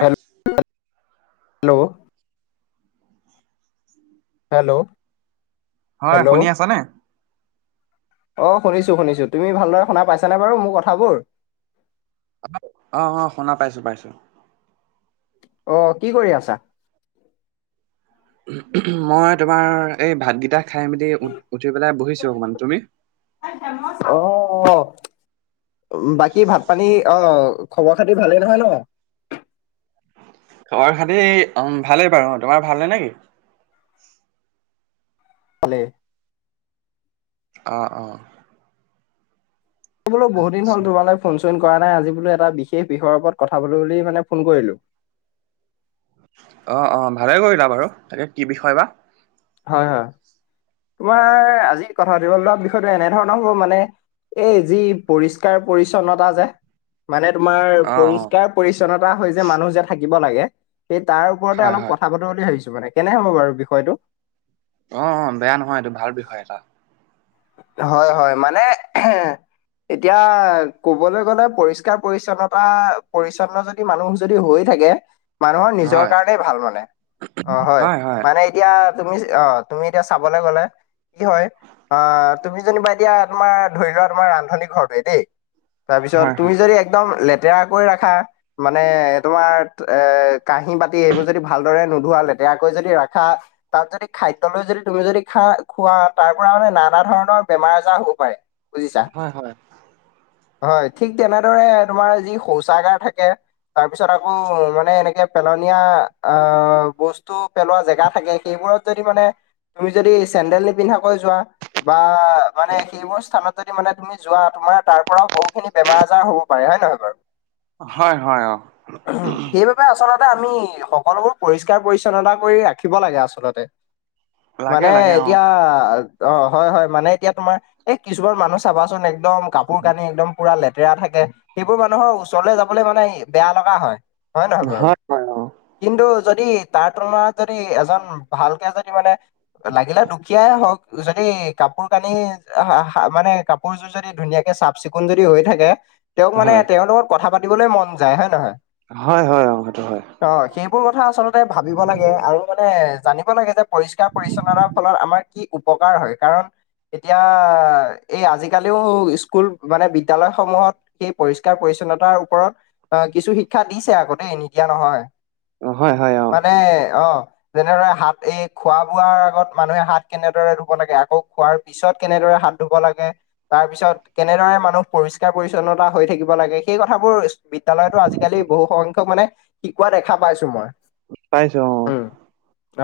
Hello, hello, hello, হয়, hello শুনি আছানে? অ, শুনিছো-শুনিছো তুমি ভালদৰে শুনা পাইছানে বাৰু মোৰ কথাবোৰ? অ, অ, অ, শুনা পাইছো-পাইছো। অ, কি কৰি আছা? মই তোমাৰ এই ভাতকেইটা খাই মেলি উ, উঠি পেলাই বহিছোঁ অকণমান। তুমি? অ, বাকী ভাত পানী অ, খবৰ খাতিৰ ভালেই নহয় ন? খবৰ খাতি ভালেই বাৰু। তোমাৰ ভালনে নে কি? ভালেই। অ, অ, এই বোলো বহু দিন হ'ল আচ্ছা। তোমাল ফোন চোন কৰা নাই, আজি বোলো এটা বিশেষ বিষযৰ ওপৰত কথা পাতো বুলি মানে ফোন কৰিলো? অ, অঁ, ভালে কৰিলা বাৰু তাকে কি বিষয় বা? হয়-হয়। তোমাৰ আজি কথা পাতিব লোৱা বিষয়টো এনেধৰণৰ হ'ব মানে। এই যি পৰিষ্কাৰ পৰিচ্ছন্নতা যে মানে তোমাৰ অ', অ', পৰিষ্কাৰ পৰি্ছন্নতা হৈ যে মানুহ যে থাকিব লাগে। সেই তাৰ ওৰতে হয় অলপ হয়। কথা প পটো বুলি ভাবিছো মানে কেনে হ'ব বাৰু বিষয়টো? অ, ' অ, ' বেয়া নহয় এইটো ভাল বিষয় এটা। হয়-হয় মানে, এতিয়া কবলে গ'লে পৰিষ্কাৰ পৰিছন্নতা-পৰিছন্নতা, মানুহ যদি হৈ থাকে মানুহৰ নিজৰ হয়, কাৰণেই ভাল মানে, অ, হয়। মানে এতিয়া, তুমি অ' তুমি এতিয়া চাবলে গলে কি হয়। অ' তুমি যেনিবা এতিয়া তোমাৰ ধৰি লোৱা তোমাৰ ৰান্ধনী ঘৰটোৱে দেই। তাৰপিছত হয় হয়। তুমি যদি একদম লেতেৰাকৈ ৰাখা মানে তোমাৰ এ, কাঁহী-বাতি সেইবোৰ যদি ভালদৰে নোধোৱ, লেতেৰাকে যদি ৰাখা। তাত যদি খাদ্য লৈ যদি তুমি যদি খা খোৱা তাৰ পৰা মানে, নানা ধৰণৰ বেমাৰ আজাৰ হ'ব পাৰে বুজিছা। হয়-হয়। হয়, ঠিক তেনেদৰে তোমাৰ যি শৌচাগাৰ থাকে। তাৰ পিছত, আকৌ' মানে এনেকে পেলনীয়া অ, বস্তু পেলোৱা জেগা থাকে। সেইবোৰত যদি, মানে তুমি যদি চেণ্ডেল নিপিন্ধাকে যোৱা বা মানে সেইবোৰ স্থানত। যদি মানে তুমি যোৱা তোমাৰ তাৰ পৰাও বহুখিনি বেমাৰ আজৰ হব পাৰে, হয় নহয় বাৰু। হয়, হয়। অ', সেইবাবে আচলতে আমি সকলোবোৰ পৰিষ্কাৰ-পৰিচ্ছন্নতা কৰি ৰাখিব লাগে। আচলতে, লাগে মানে, লাগে অ'। এতিয়া অ' হয়-হয় মানে এতিয়া তোমাৰ, এ, কিছুমান মানুহ চাবাচোন একদম কাপোৰ-কানি একদম পুৰা লেতেৰা। লেতেৰা থাকে সেইবোৰ মানুহৰ ওচৰলে যাবলে মানে বেয়া লগা। হয় নে নহয় বাৰু, হয় হয় অ'। কিন্তু, যদি তাৰ তুলাত যদি এজন ভালকে যদি মানে, লাগিলে দুখীয়াই হওক। যদি যদি, কাপোৰ কানি মানে কাপোৰযোৰ যদি ধুনীয়াকে চাফ চিকুণ যদি হৈ থাকে। তেওঁক মানে হয়। তেওঁৰ লগত কথা পাতিবলে মন যায় হয় নহয়। হয়-হয় অ' সেইটো হয়। অ' সেইবোৰ কথা আচলতে ভাবিব লাগে। আৰু মানে জানিব লাগে যে, পৰিষ্কাৰ-পৰিচ্ছন্নতাৰ ফলত আমাৰ কি উপকাৰ হয়। কাৰণ এতিয়া, এই আজিকালিও স্কুল মানে বিদ্যালয়সমূহত। সেই পৰিষ্কাৰ-পৰিছন্নতাৰ ওপৰত আহ' কিছু শিক্ষা দিছে আকৌ দে নিদিয়া নহয়। অ হয় হয় অ', মানে অ', যেনেদৰে হাত, এই খোৱা বোৱাৰ আগত মানুহে হাত কেনেদৰে, লাগে আকৌ' খোৱাৰ পিছত কেনেদৰে হাত ধুব লাগে। তাৰ পিছত কেনেদৰে মানুহ পৰিষ্কাৰ-পৰিছন্নতা হৈ থাকিব লাগে। সেই কথাবোৰ, বিদ্যালয়তো আজিকালি বহু সংখ্যক মানে শিকোৱা দেখা পাইছোঁ। মই, শিকাইছোঁ। অ',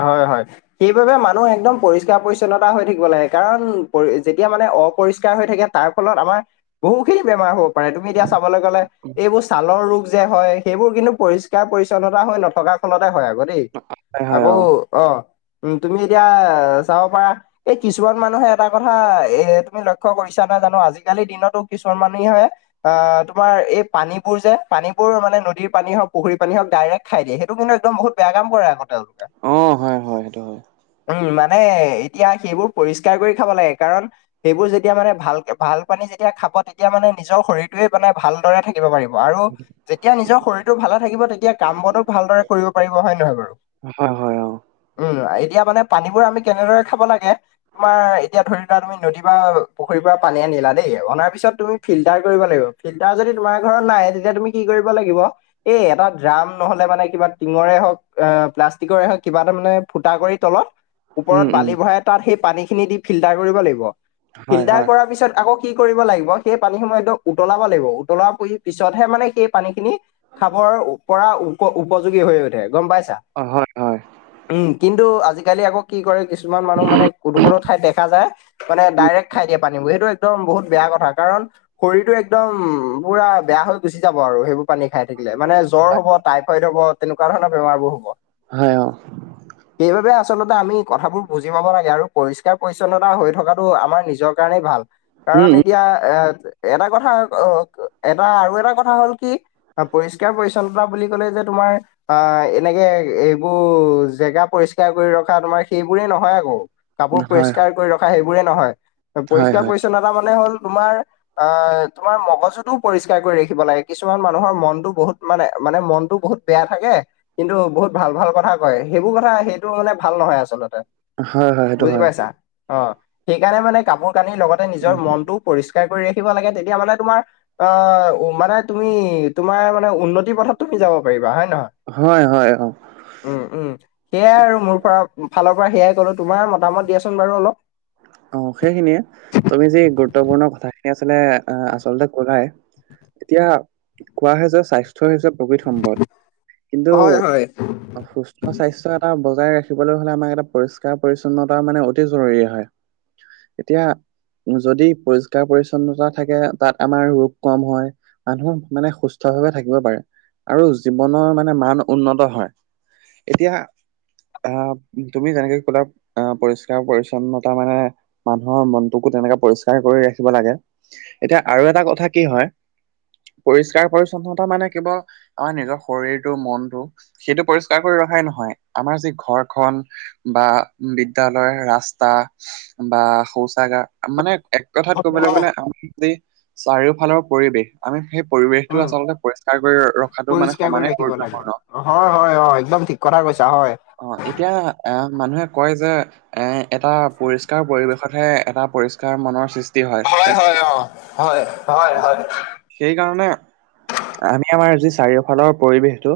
হয়-হয় সেইবাবে মানুহ একদম পৰিষ্কাৰ-পৰিচ্ছন্নতা, পৰিছন্নতা হৈ থাকিব লাগে। কাৰণ পৰি যেতিয়া মানে অপৰিষ্কাৰ হৈ থাকে তাৰ ফলত আমাৰ, বহু খিনি বেমাৰ হব পাৰে। তুমি এতিয়া চাবলৈ গলে এইবোৰ ছালৰ ৰোগ, যে হয়, সেইবোৰ কিন্তু পৰিষ্কাৰ-পৰিচ্ছন্নতা হৈ নথকা ফলতে হয় আৰু। হ'ব দেই, হয় হয় আকৌ অ' উ তুমি এতিয়া চাব পাৰা। এই, কিছুমান মানুহে এটা কথা এ তুমি লক্ষ্য কৰিছা নাই জানোঁ। আজিকালি দিনতো কিছুমান মানুহে, অ' তোমাৰ এই পানীবোৰ যে পানীবোৰ মানে নদীৰ পানী হওক পুখুৰীৰ পানী হওক ডাইৰেক্ট খাই দিয়ে। সেইটো একদম বহুত বেয়া কাম কৰে আকৌ তেওঁলোকে। অ' হয়-হয় সেইটো হয়। উম' মানে এতিয়া সেইবোৰ পৰিষ্কাৰ কৰি খাব লাগে। কাৰণ সেইবোৰ যেতিয়া মানে ভাল, ভাল পানী যেতিয়া খাব। তেতিয়া মানে নিজৰ শৰীৰটো মানে ভালদৰে থাকে। থাকিব পাৰিব আৰু যেতিয়া নিজৰ শৰীৰটো ভালে থাকিব। তেতিয়া কাম বনো ভালদৰে কৰিব পাৰিব। হয় নহয় বাৰু, হয়-হয়-হয়। উম, এতিয়া মানে পানীবোৰ আমি কেনেদৰে খাব লাগে। তোমাৰ এতিয়া ধৰি লোৱা, তুমি নদী বা পুখুৰীৰ পৰা পানী আনিলা। দেই অনাৰ পিছত তুমি ফিল্টাৰ কৰিব লাগিব। ফিল্টাৰ যদি তোমাৰ ঘৰত নাই। তেতিয়া তুমি কি কৰিব লাগিব? এই এটা ড্ৰাম নহ'লে মানে কিবা টিঙৰে হওক এ প্লাষ্টিকৰে হওক কিবা এটা মানে ফুটা কৰি তলত, ওপৰত উম, উম, বালি তাত সেই পানী খিনি দি ফিল্টাৰ লাগিব। হয়, ফিল্টাৰ হয়। কৰাৰ পিছত আকৌ কি কৰিব লাগিব, সেই পানীসমূহ একদম উতলাব লাগিব। উতলাৰ পি পিছতহে মানে সেই পানীখিনি খাবৰ পৰা উপ-উপযোগী হৈ উঠে গম পাইছা। অ', হয়-হয়। উম, কিন্তু আজিকালি আকৌ কি কৰে কিছু কিছুমান মানুহ মানে কোনো-কোনো ঠাইত দেখা যায় মানে উম, ডাইৰেক খাই দিয়ে। পানীবোৰ হেইটো একদম বহুত বেয়া কথা কাৰণ শৰীৰটো একদম পুৰা বেয়া হৈ গুচি যাব আৰু সেইবোৰ। পানী খাই থাকিলে মানে জ্বৰ হ'ব, টাইফইড হ'ব, তেনেকুৱা ধৰণৰ বেমাৰবোৰ হ'ব। হয়। অ', সেইবাবে আচলতে আমি কথাবোৰ বুজি পাব লাগে আৰু পৰিষ্কাৰ পৰিচ্ছন্নতা হৈ থকাটো আমাৰ নিজৰ কাৰণেই ভাল উম, কাৰণ এই এতিয়া এ এটা কথা অ', এটা আৰু এটা কথা হ'ল কি আৰু পৰিষ্কাৰ পৰিচ্ছন্নতা বুলি ক'লেই যে তোমাৰ অ', এনেকে এইবোৰ জেগা পৰিষ্কাৰ কৰি ৰখা তোমাৰ সেই বোৰেই নহয় আকৌ কাপোৰ উম, হয়, পৰিষ্কাৰ কৰি ৰখা সেইবোৰে নহয় হয়, পৰিষ্কাৰ হয়। পৰিছন্নতা মানে হ'ল তোমাৰ অ', তোমাৰ মগজুটোও পৰিষ্কাৰ কৰি ৰাখিব লাগে, কিছুমান মানুহৰ মনটো বহুত মানে, মানে মনটো বহুত বেয়া থাকে কিন্তু বহুত ভাল ভাল কথা কয়, সেইবোৰ কথা সেইটো মানে ভাল নহয় আচলতে। হয়, হয়। সেইটো বুজি হয়। পাইছা অ', সেইকাৰণে মানে কাপোৰ কানিৰ লগতে নিজৰ উম, মনটো পৰিষ্কাৰ কৰি ৰাখিব লাগে তেতিয়া মানে তোমাৰ অ', মানে তুমি তোমাৰ মানে উন্নতি পথত তুমি যাব পাৰিবা হয় নহয় হয়, হয়, অ'। উ, উ সেয়া আৰু মোৰ পৰা ফালত পৰা সেয়াই কলো তোমাৰ মতামত দিয়াচোন বাৰু অলপ। অ', সেইখিনিয়ে তুমি যি গুৰুত্বপূৰ্ণ কথাখিনি আচলে আচলতে ক'লাই এতিয়া কোৱা হয় যে স্বাস্থ্য হৈছে প্ৰকৃত সম্পদ। কিন্তু হয় হয় অ', সুস্থ স্বাস্থ্য এটা বজাই ৰাখিবলৈ হ'লে আমাক এটা পৰিষ্কাৰ পৰিচ্ছন্নতা মানে অতি জৰুৰী হয়। এতিয়া যদি পৰিষ্কাৰ পৰিচ্ছন্নতা থাকে তাত আমাৰ ৰোগ কম হয়। মানুহ মানে সুস্থ ভাৱে থাকিব পাৰে আৰু জীৱনৰ মানে মান উন্নত হয়। এতিয়া আ তুমি যেনেকে ক'লা, আ পৰিষ্কাৰ পৰিচ্ছন্ন তাৰ মানে মানুহৰ মনটোকো তেনেকে পৰিষ্কাৰে কৰি ৰাখিব লাগে এতিয়া আৰু এটা কথা কি হয় পৰিষ্কাৰ পৰিচ্ছন্নতা মানে কেৱল আমাৰ নিজৰ শৰীৰটো মনটো সেইটো পৰিষ্কাৰ কৰি ৰখাই নহয় আমাৰ যি ঘৰখন বা বিদ্যালয়ৰ ৰাস্তা বা শৌচাগাৰ মানে এক কথাত ক'বলৈ গ'লে [unintelligible] চাৰিওফালৰ পৰিৱেশ আমি সেই পৰিৱেশটো উম আচলতে পৰিষ্কাৰ কৰি ৰখাটো মানে পৰিষ্কাৰ কৰি সমানে ৰাখিব গুৰুত্ব লাগে হয়, হয়, হয় একদম ঠিক কথা কৈছা হয়। অ', এতিয়া এ মানুহে কয় যে এ এটা পৰিস্কাৰ পৰিৱেশতহে এটা পৰিস্কাৰ মনৰ সৃষ্টি হয়। হয়, অ', হয়, হয়, অ' হয়। সেইকাৰণে আমি আমাৰ যি চাৰিওফালৰ পৰিৱেশটো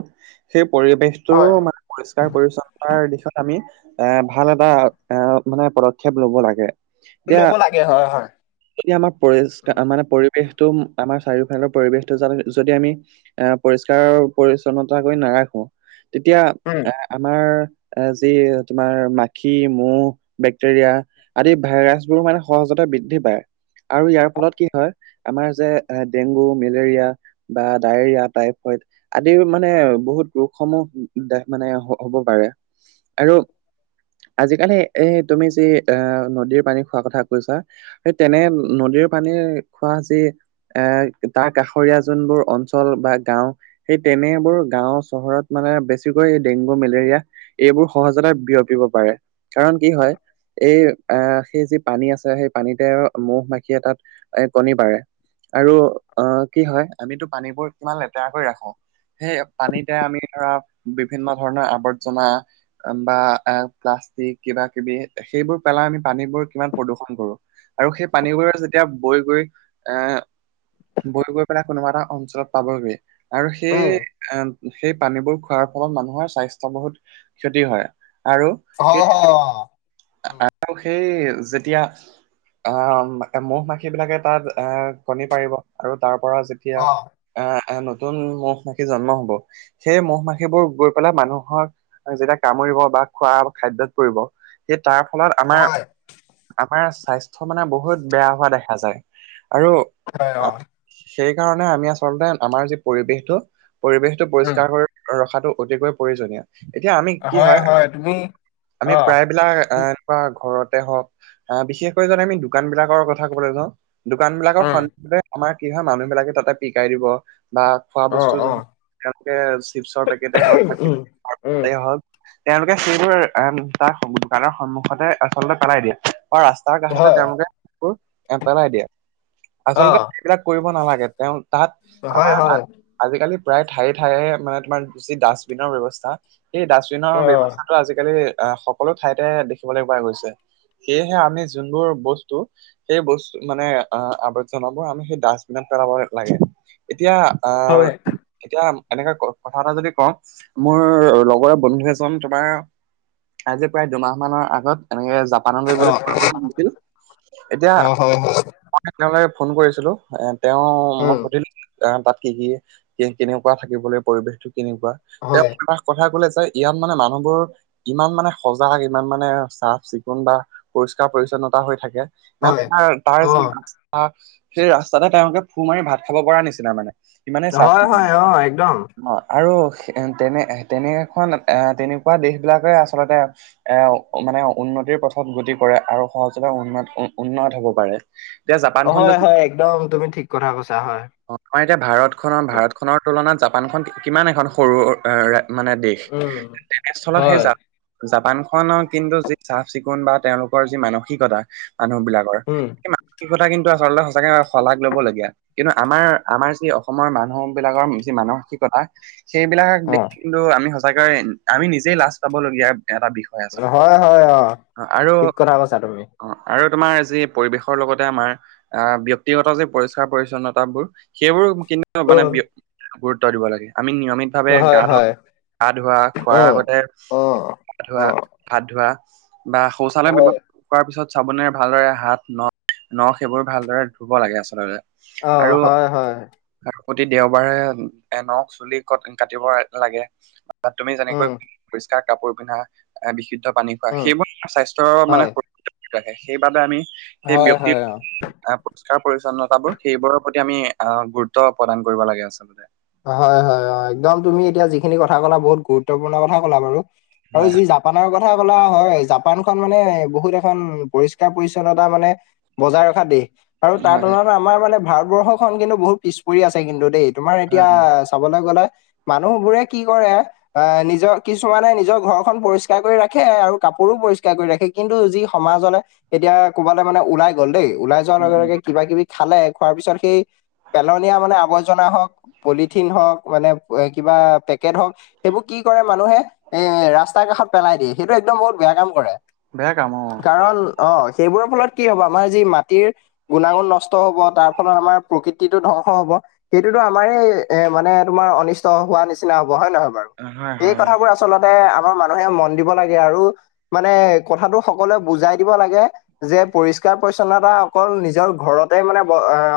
সেই পৰিৱেশ তোৰ হয় মানে পৰিষ্কাৰ পৰিচ্ছন্নতাৰ দিশত আমি এ ভাল এটা এ মানে পদক্ষেপ ল'ব লাগে এতিয়া ল'ব লাগে হয়, হয়। যদি আমাৰ পৰি উম মানে পৰিৱেশটো আমাৰ চাৰিওফালৰ পৰিৱেশটো যদি আমি এ পৰিষ্কাৰ পৰিচ্ছন্নতা কৰি নাৰাখো তেতিয়া উম। এ আমাৰ যি তোমাৰ মাখি মৌ বেক্টেৰিয়া আদি ভাইৰাছ বোৰ মানে সহজতে বৃদ্ধি পায়। আৰু ইয়াৰ ফলত কি হয় আমাৰ যে ডেংগু মেলেৰিয়া বা ডায়েৰিয়া টাইফইড আদিৰ মানে বহুত ৰোগসমূহ দে মানে হ'ব পাৰে আৰু আজিকালি এ তুমি যি আহ নদীৰ পানী খোৱাৰ কথা কৈছা সেই তেনে নদীৰ পানী খোৱা যি এ তাৰ কাষৰীয়া যোনবোৰ অঞ্চল বা গাঁও সেই তেনেবোৰ গাঁও চহৰত মানে বেছিকৈ ডেংগু মেলেৰিয়া এইবোৰ সহজতে বিয়পিব পাৰে। কাৰণ কি হয় এই আহ সেই যি পানী আছে সেই পানীতে ম'হ মাখিয়ে তাত এ কণী পাৰে। আৰু অ' কি হয় আমিতো পানীবোৰ কিমান লেতেৰা কৰি ৰাখো সেই পানীতে আমি ধৰা বিভিন্ন ধৰণৰ আৱৰ্জনা বা প্লাষ্টিক কিবা কিবি সেইবোৰ পেলাই আমি পানীবোৰ কিমান প্ৰদূষন কৰো। আৰু সেই পানীবোৰে যেতিয়া বৈ গৈ এ বৈ গৈ পেলাই কোনোবা এটা অঞ্চলত পাবগে আৰু উম সেই সেই পানীবোৰ খোৱাৰ ফলত মানুহৰ স্বাস্থ বহুত ক্ষতি হয়। আৰু সেই হয়, হয়। আৰু সেই যেতিয়া আহ ম'হ মাখিব বিলাকে তাত এ কণী পাৰিব। আৰু তাৰ পৰা যেতিয়া অ', আহ এ নতুন ম'হ মাখি জন্ম হ'ব। সেই ম'হ মাখিবোৰ গৈ পেলাই মানুহৰ যেতিয়া কামুৰিব বা খোৱা খাদ্যত পৰিব সে তাৰ ফলত আমাৰ হয়, আমাৰ স্বাস্থ্য মানে বহুত বেয়া হোৱা দেখা যায়। আৰু হয়, অ', সেই কাৰণে আমি আচলতে আমাৰ যি পৰিৱেশটো পৰিৱেশটো উম, পৰিষ্কাৰ কৰি ৰখাটো অতিকৈ প্ৰয়োজনীয়। এতিয়া আমি কি হয় আমি অ', প্ৰায় বিলাক এ উম, একুৱা ঘৰতে হওঁক আহ বিশেষকৈ তাত আমি দোকান বিলাকৰ কথা কবলৈ যাওঁ। দোকান বিলাকৰ উম, ফ্ৰন্ততে আমাৰ কি হয় মানুহ বিলাকে তাতে পিকাই দিব। বা খোৱা বস্তু অ', অ', যেনেকে চিপছৰ পেকেট হওঁক বা উম, কিবা অন্য উম, পেকেত হওঁক তেওঁলোকে সেইবোৰ এ তাৰ দোকানৰ সন্মুখতে আচলতে পেলাই দিয়ে। বা ৰাস্ত তাৰ কষাতে হয়, তেওঁলোকে সেইবোৰ এ পেলাই দিয়ে। আচলতে অ', সইবিলাক কৰিব নালাগে, তেওঁ তাত হয়, হয়, আমাৰ আজিকালি প্ৰায় ঠায়ে ঠায়ে মানে তোমাৰ যি ডাষ্টবিনৰ ব্যয়ৱস্থা, সেই ডাষ্টবিনৰ অ', ব্যৱস্থা টো আজিকালি আহ সকলো ঠাইতে দেখিবলৈ পোৱা গৈছে। সেয়েহে আমি যোনবোৰ বস্তু সেই বস্তু মানে আৱৰ্জনাবোৰ আমি সেই ডাষ্টবিনত পেলাব লাগে। এতিয়া হয়, আৰু এতিয়া এনেকে কথা এটা যদি কওঁ মোৰ লগৰে বন্ধু এজন তোমাৰ আজি প্ৰায় দুমাহ মানৰ আগত এনেকে জাপানলৈ বুলি অ', ফুৰিবলৈ গৈছিল এতিয়া অ', হয়, হয়, মই তেওঁলে ফোন কৰিছিলো এ তেওঁ মই উম, সুধিলো আহ তাত কি কি কেনেকুৱা থাকিব লাগ পৰিৱেশটো হয়, কেনেকুৱা কথা ক'লে চাই ইমান মানে মানুহবোৰ ইমান মানে সজাগ ইমান মানে চাফ চিকুণ বা পৰিষ্কাৰ পৰি্ছন্নতা হৈ থাকে হয়। মানে তাৰ য অ', আহ সেই ৰাস্তাতে তেওঁলোকে ফু মাৰি ভাত খাব পৰা নিচিনা মানে। সিমানে চাফ হয়, চিকুন। হয়, অ', একদম, আৰু তেনে তেনেএখন তেনেকুৱা দেশবিলাকে আচলতে এ মানে উন্নতিৰ পথত গতি কৰে আৰু সহজতে উন্নত উ উন্নত হ'ব পাৰে। এতিয়া অ' জাপানখনতো হয়, হয় একদম তুমি ঠিক কথা কৈছা, হয়। অ, আমাৰ এতিয়া ভাৰত খনত ভাৰত খনৰ তুলনাত জাপানখন কিমান এখন সৰু মানে দেশ উম, তেনেস্থলত হয়, সেই জাপান খনৰ কিন্তু যি চাফ চিকুণ বা তেওঁলোকৰ যি মানসিকতা, মানুহ বিলাক হৰ উম, সেই মানসিকতা কিন্তু আচলতে সঁচাকে শলাগ লবলগীয়া। কিন্তু আমাৰ আমাৰ যি অসমৰ মানুহ বিলাকৰ যি মানসিকতা সেইবিলাক অ', দেখি কিন্তু আমি সঁচাকৈয় আমি নিজেই লাজ পাবলগীয়া এটা বিষয়। আচলতে। হয়, হয়, অ' আৰু ঠিক কথা কৈছা তুমি। অ' আৰু তোমাৰ যি পৰিৱেশৰ লগতে আমাৰ আহ ব্যক্তিগত যে পৰিষ্কাৰ পৰিছন্নতাবোৰ, সেইবোৰ কিন্তু ন মানে অ', [unintelligible] গুৰুত্ব দিব লাগে। আমি নিয়মিত ভাৱে হয়, গা ধো হয়। গা ধোৱা, খোৱাৰ আগতে অ'। ধোৱা, হাত ধোৱা বা শৌচালয় হয়, ব্যৱহাৰ কৰা পিছত চাবনে ভালদৰে হাত, নখ, নখ সেইবোৰ ভালদৰে ধুব লাগে আচলতে। অ', আৰু হয়, হয়। প্ৰতি দেওবাৰে নখ, চুলি ক কাটিব লাগে। তাত তুমি যেনেকৈ উম, পৰিষ্কাৰ কাপোৰ পিন্ধা, এ বিশুদ্ধ পানী উম, [unintelligible] স্বাস্থ্যৰ মানে হয়, [unintelligible] ৰাখে সেইবাবে আমি সেই ব্যক্তি হয়, অ'। আহ পৰিস্কাৰ-পৰিচ্ছন্নতাবোৰ সেইবোৰৰ প্ৰতি আমি আহ গুৰুত্ব প্ৰদান কৰিব লাগে আচলতে। হয়, হয়, হয়, একদম তুমি এতিয়া যিখিনি কথা কলা বহুত গুৰুত্বপূৰ্ণ কথা কলা বাৰু, আৰু হয় যি জাপানৰ কথা কলা হয়, জাপান খন মানে বহুত এখন পৰিষ্কাৰ-পৰিচ্ছন্নতা মানে বজাই ৰখা দেশ। আৰু তাৰ হয় হয় হয় তুলনাত আমাৰ মানে ভাৰতবৰ্ষ খন কিন্তু বহুত পিছ পৰি আছে কিন্তু দেই, তোমাৰ হয় এতিয়া হয় চাবলৈ গ'লে মানুহ বোৰে কি কৰে অ', নিজৰ কিছুমানে নিজৰ ঘৰখন পৰিষ্কাৰ কৰি ৰাখে আৰু কাপোৰো পৰিষ্কাৰ কৰি ৰাখে। কিন্তু, যি সমাজলে এতিয়া ক'বালে মানে ওলাই গ'ল দেই ওলাই যোৱা উম উম লগে-লগে কিবা কিবি খালে, খোৱাৰ পিছত সেই পেলনীয়া মানে আৱৰ্জনা হওক পলিথিন হওক মানে কিবা পেকেট হওক সেইবোৰ কি কৰে মানুহে এ ৰাস্তাৰ কাষত পেলাই দিয়ে, সেইটো একদম বহুত বেয়া কাম কৰে। বেয়া কাম কাৰণ অ', সেইবোৰৰ ফলত কি হব, আমাৰ যি মাটিৰ গুণাগুণ নষ্ট হব তাৰফলত আমাৰ প্ৰকৃতিটো ধ্বংস হব, সেইটোতো আমাৰেই এ মানে তোমাৰ অনিষ্ট হোৱা নিচিনা হব, হয় নহয় বাৰু? অ হয় এই হয় অ কথাবোৰ আছ আচলতে আমাৰ মানুহে মন দিব লাগে আৰু মানে কথাটো সকলোৱে বুজাই দিব লাগে। যে পৰিষ্কাৰ-পৰিছন্নতা অকল নিজৰ ঘৰতে মানে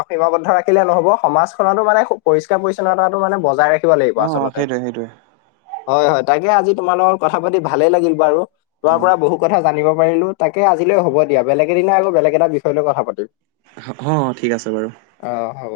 সীমাবদ্ধ ৰাখিলে নহব, সমাজ খনটো মানে পৰিষ্কাৰ-পৰিচ্ছন্নতটো মানে বজাই ৰাখিব লাগিব অ অ আচলতে। সেইটোৱে সেইটোৱে হয়, হয় তাকে আজি তোমাৰ লগত কথা পাতি ভালে লাগিল বাৰু, অ তোমাৰ পৰা বহু কথা জানিব পাৰিলো তাকে আজিলৈ হ'ব দিয়া। বেলেগ এদিনা আকৌ বেলেগ এটা বিষয় লৈ কথা পাতিম। অ', ঠিক আছে বাৰু। অ', হ'ব।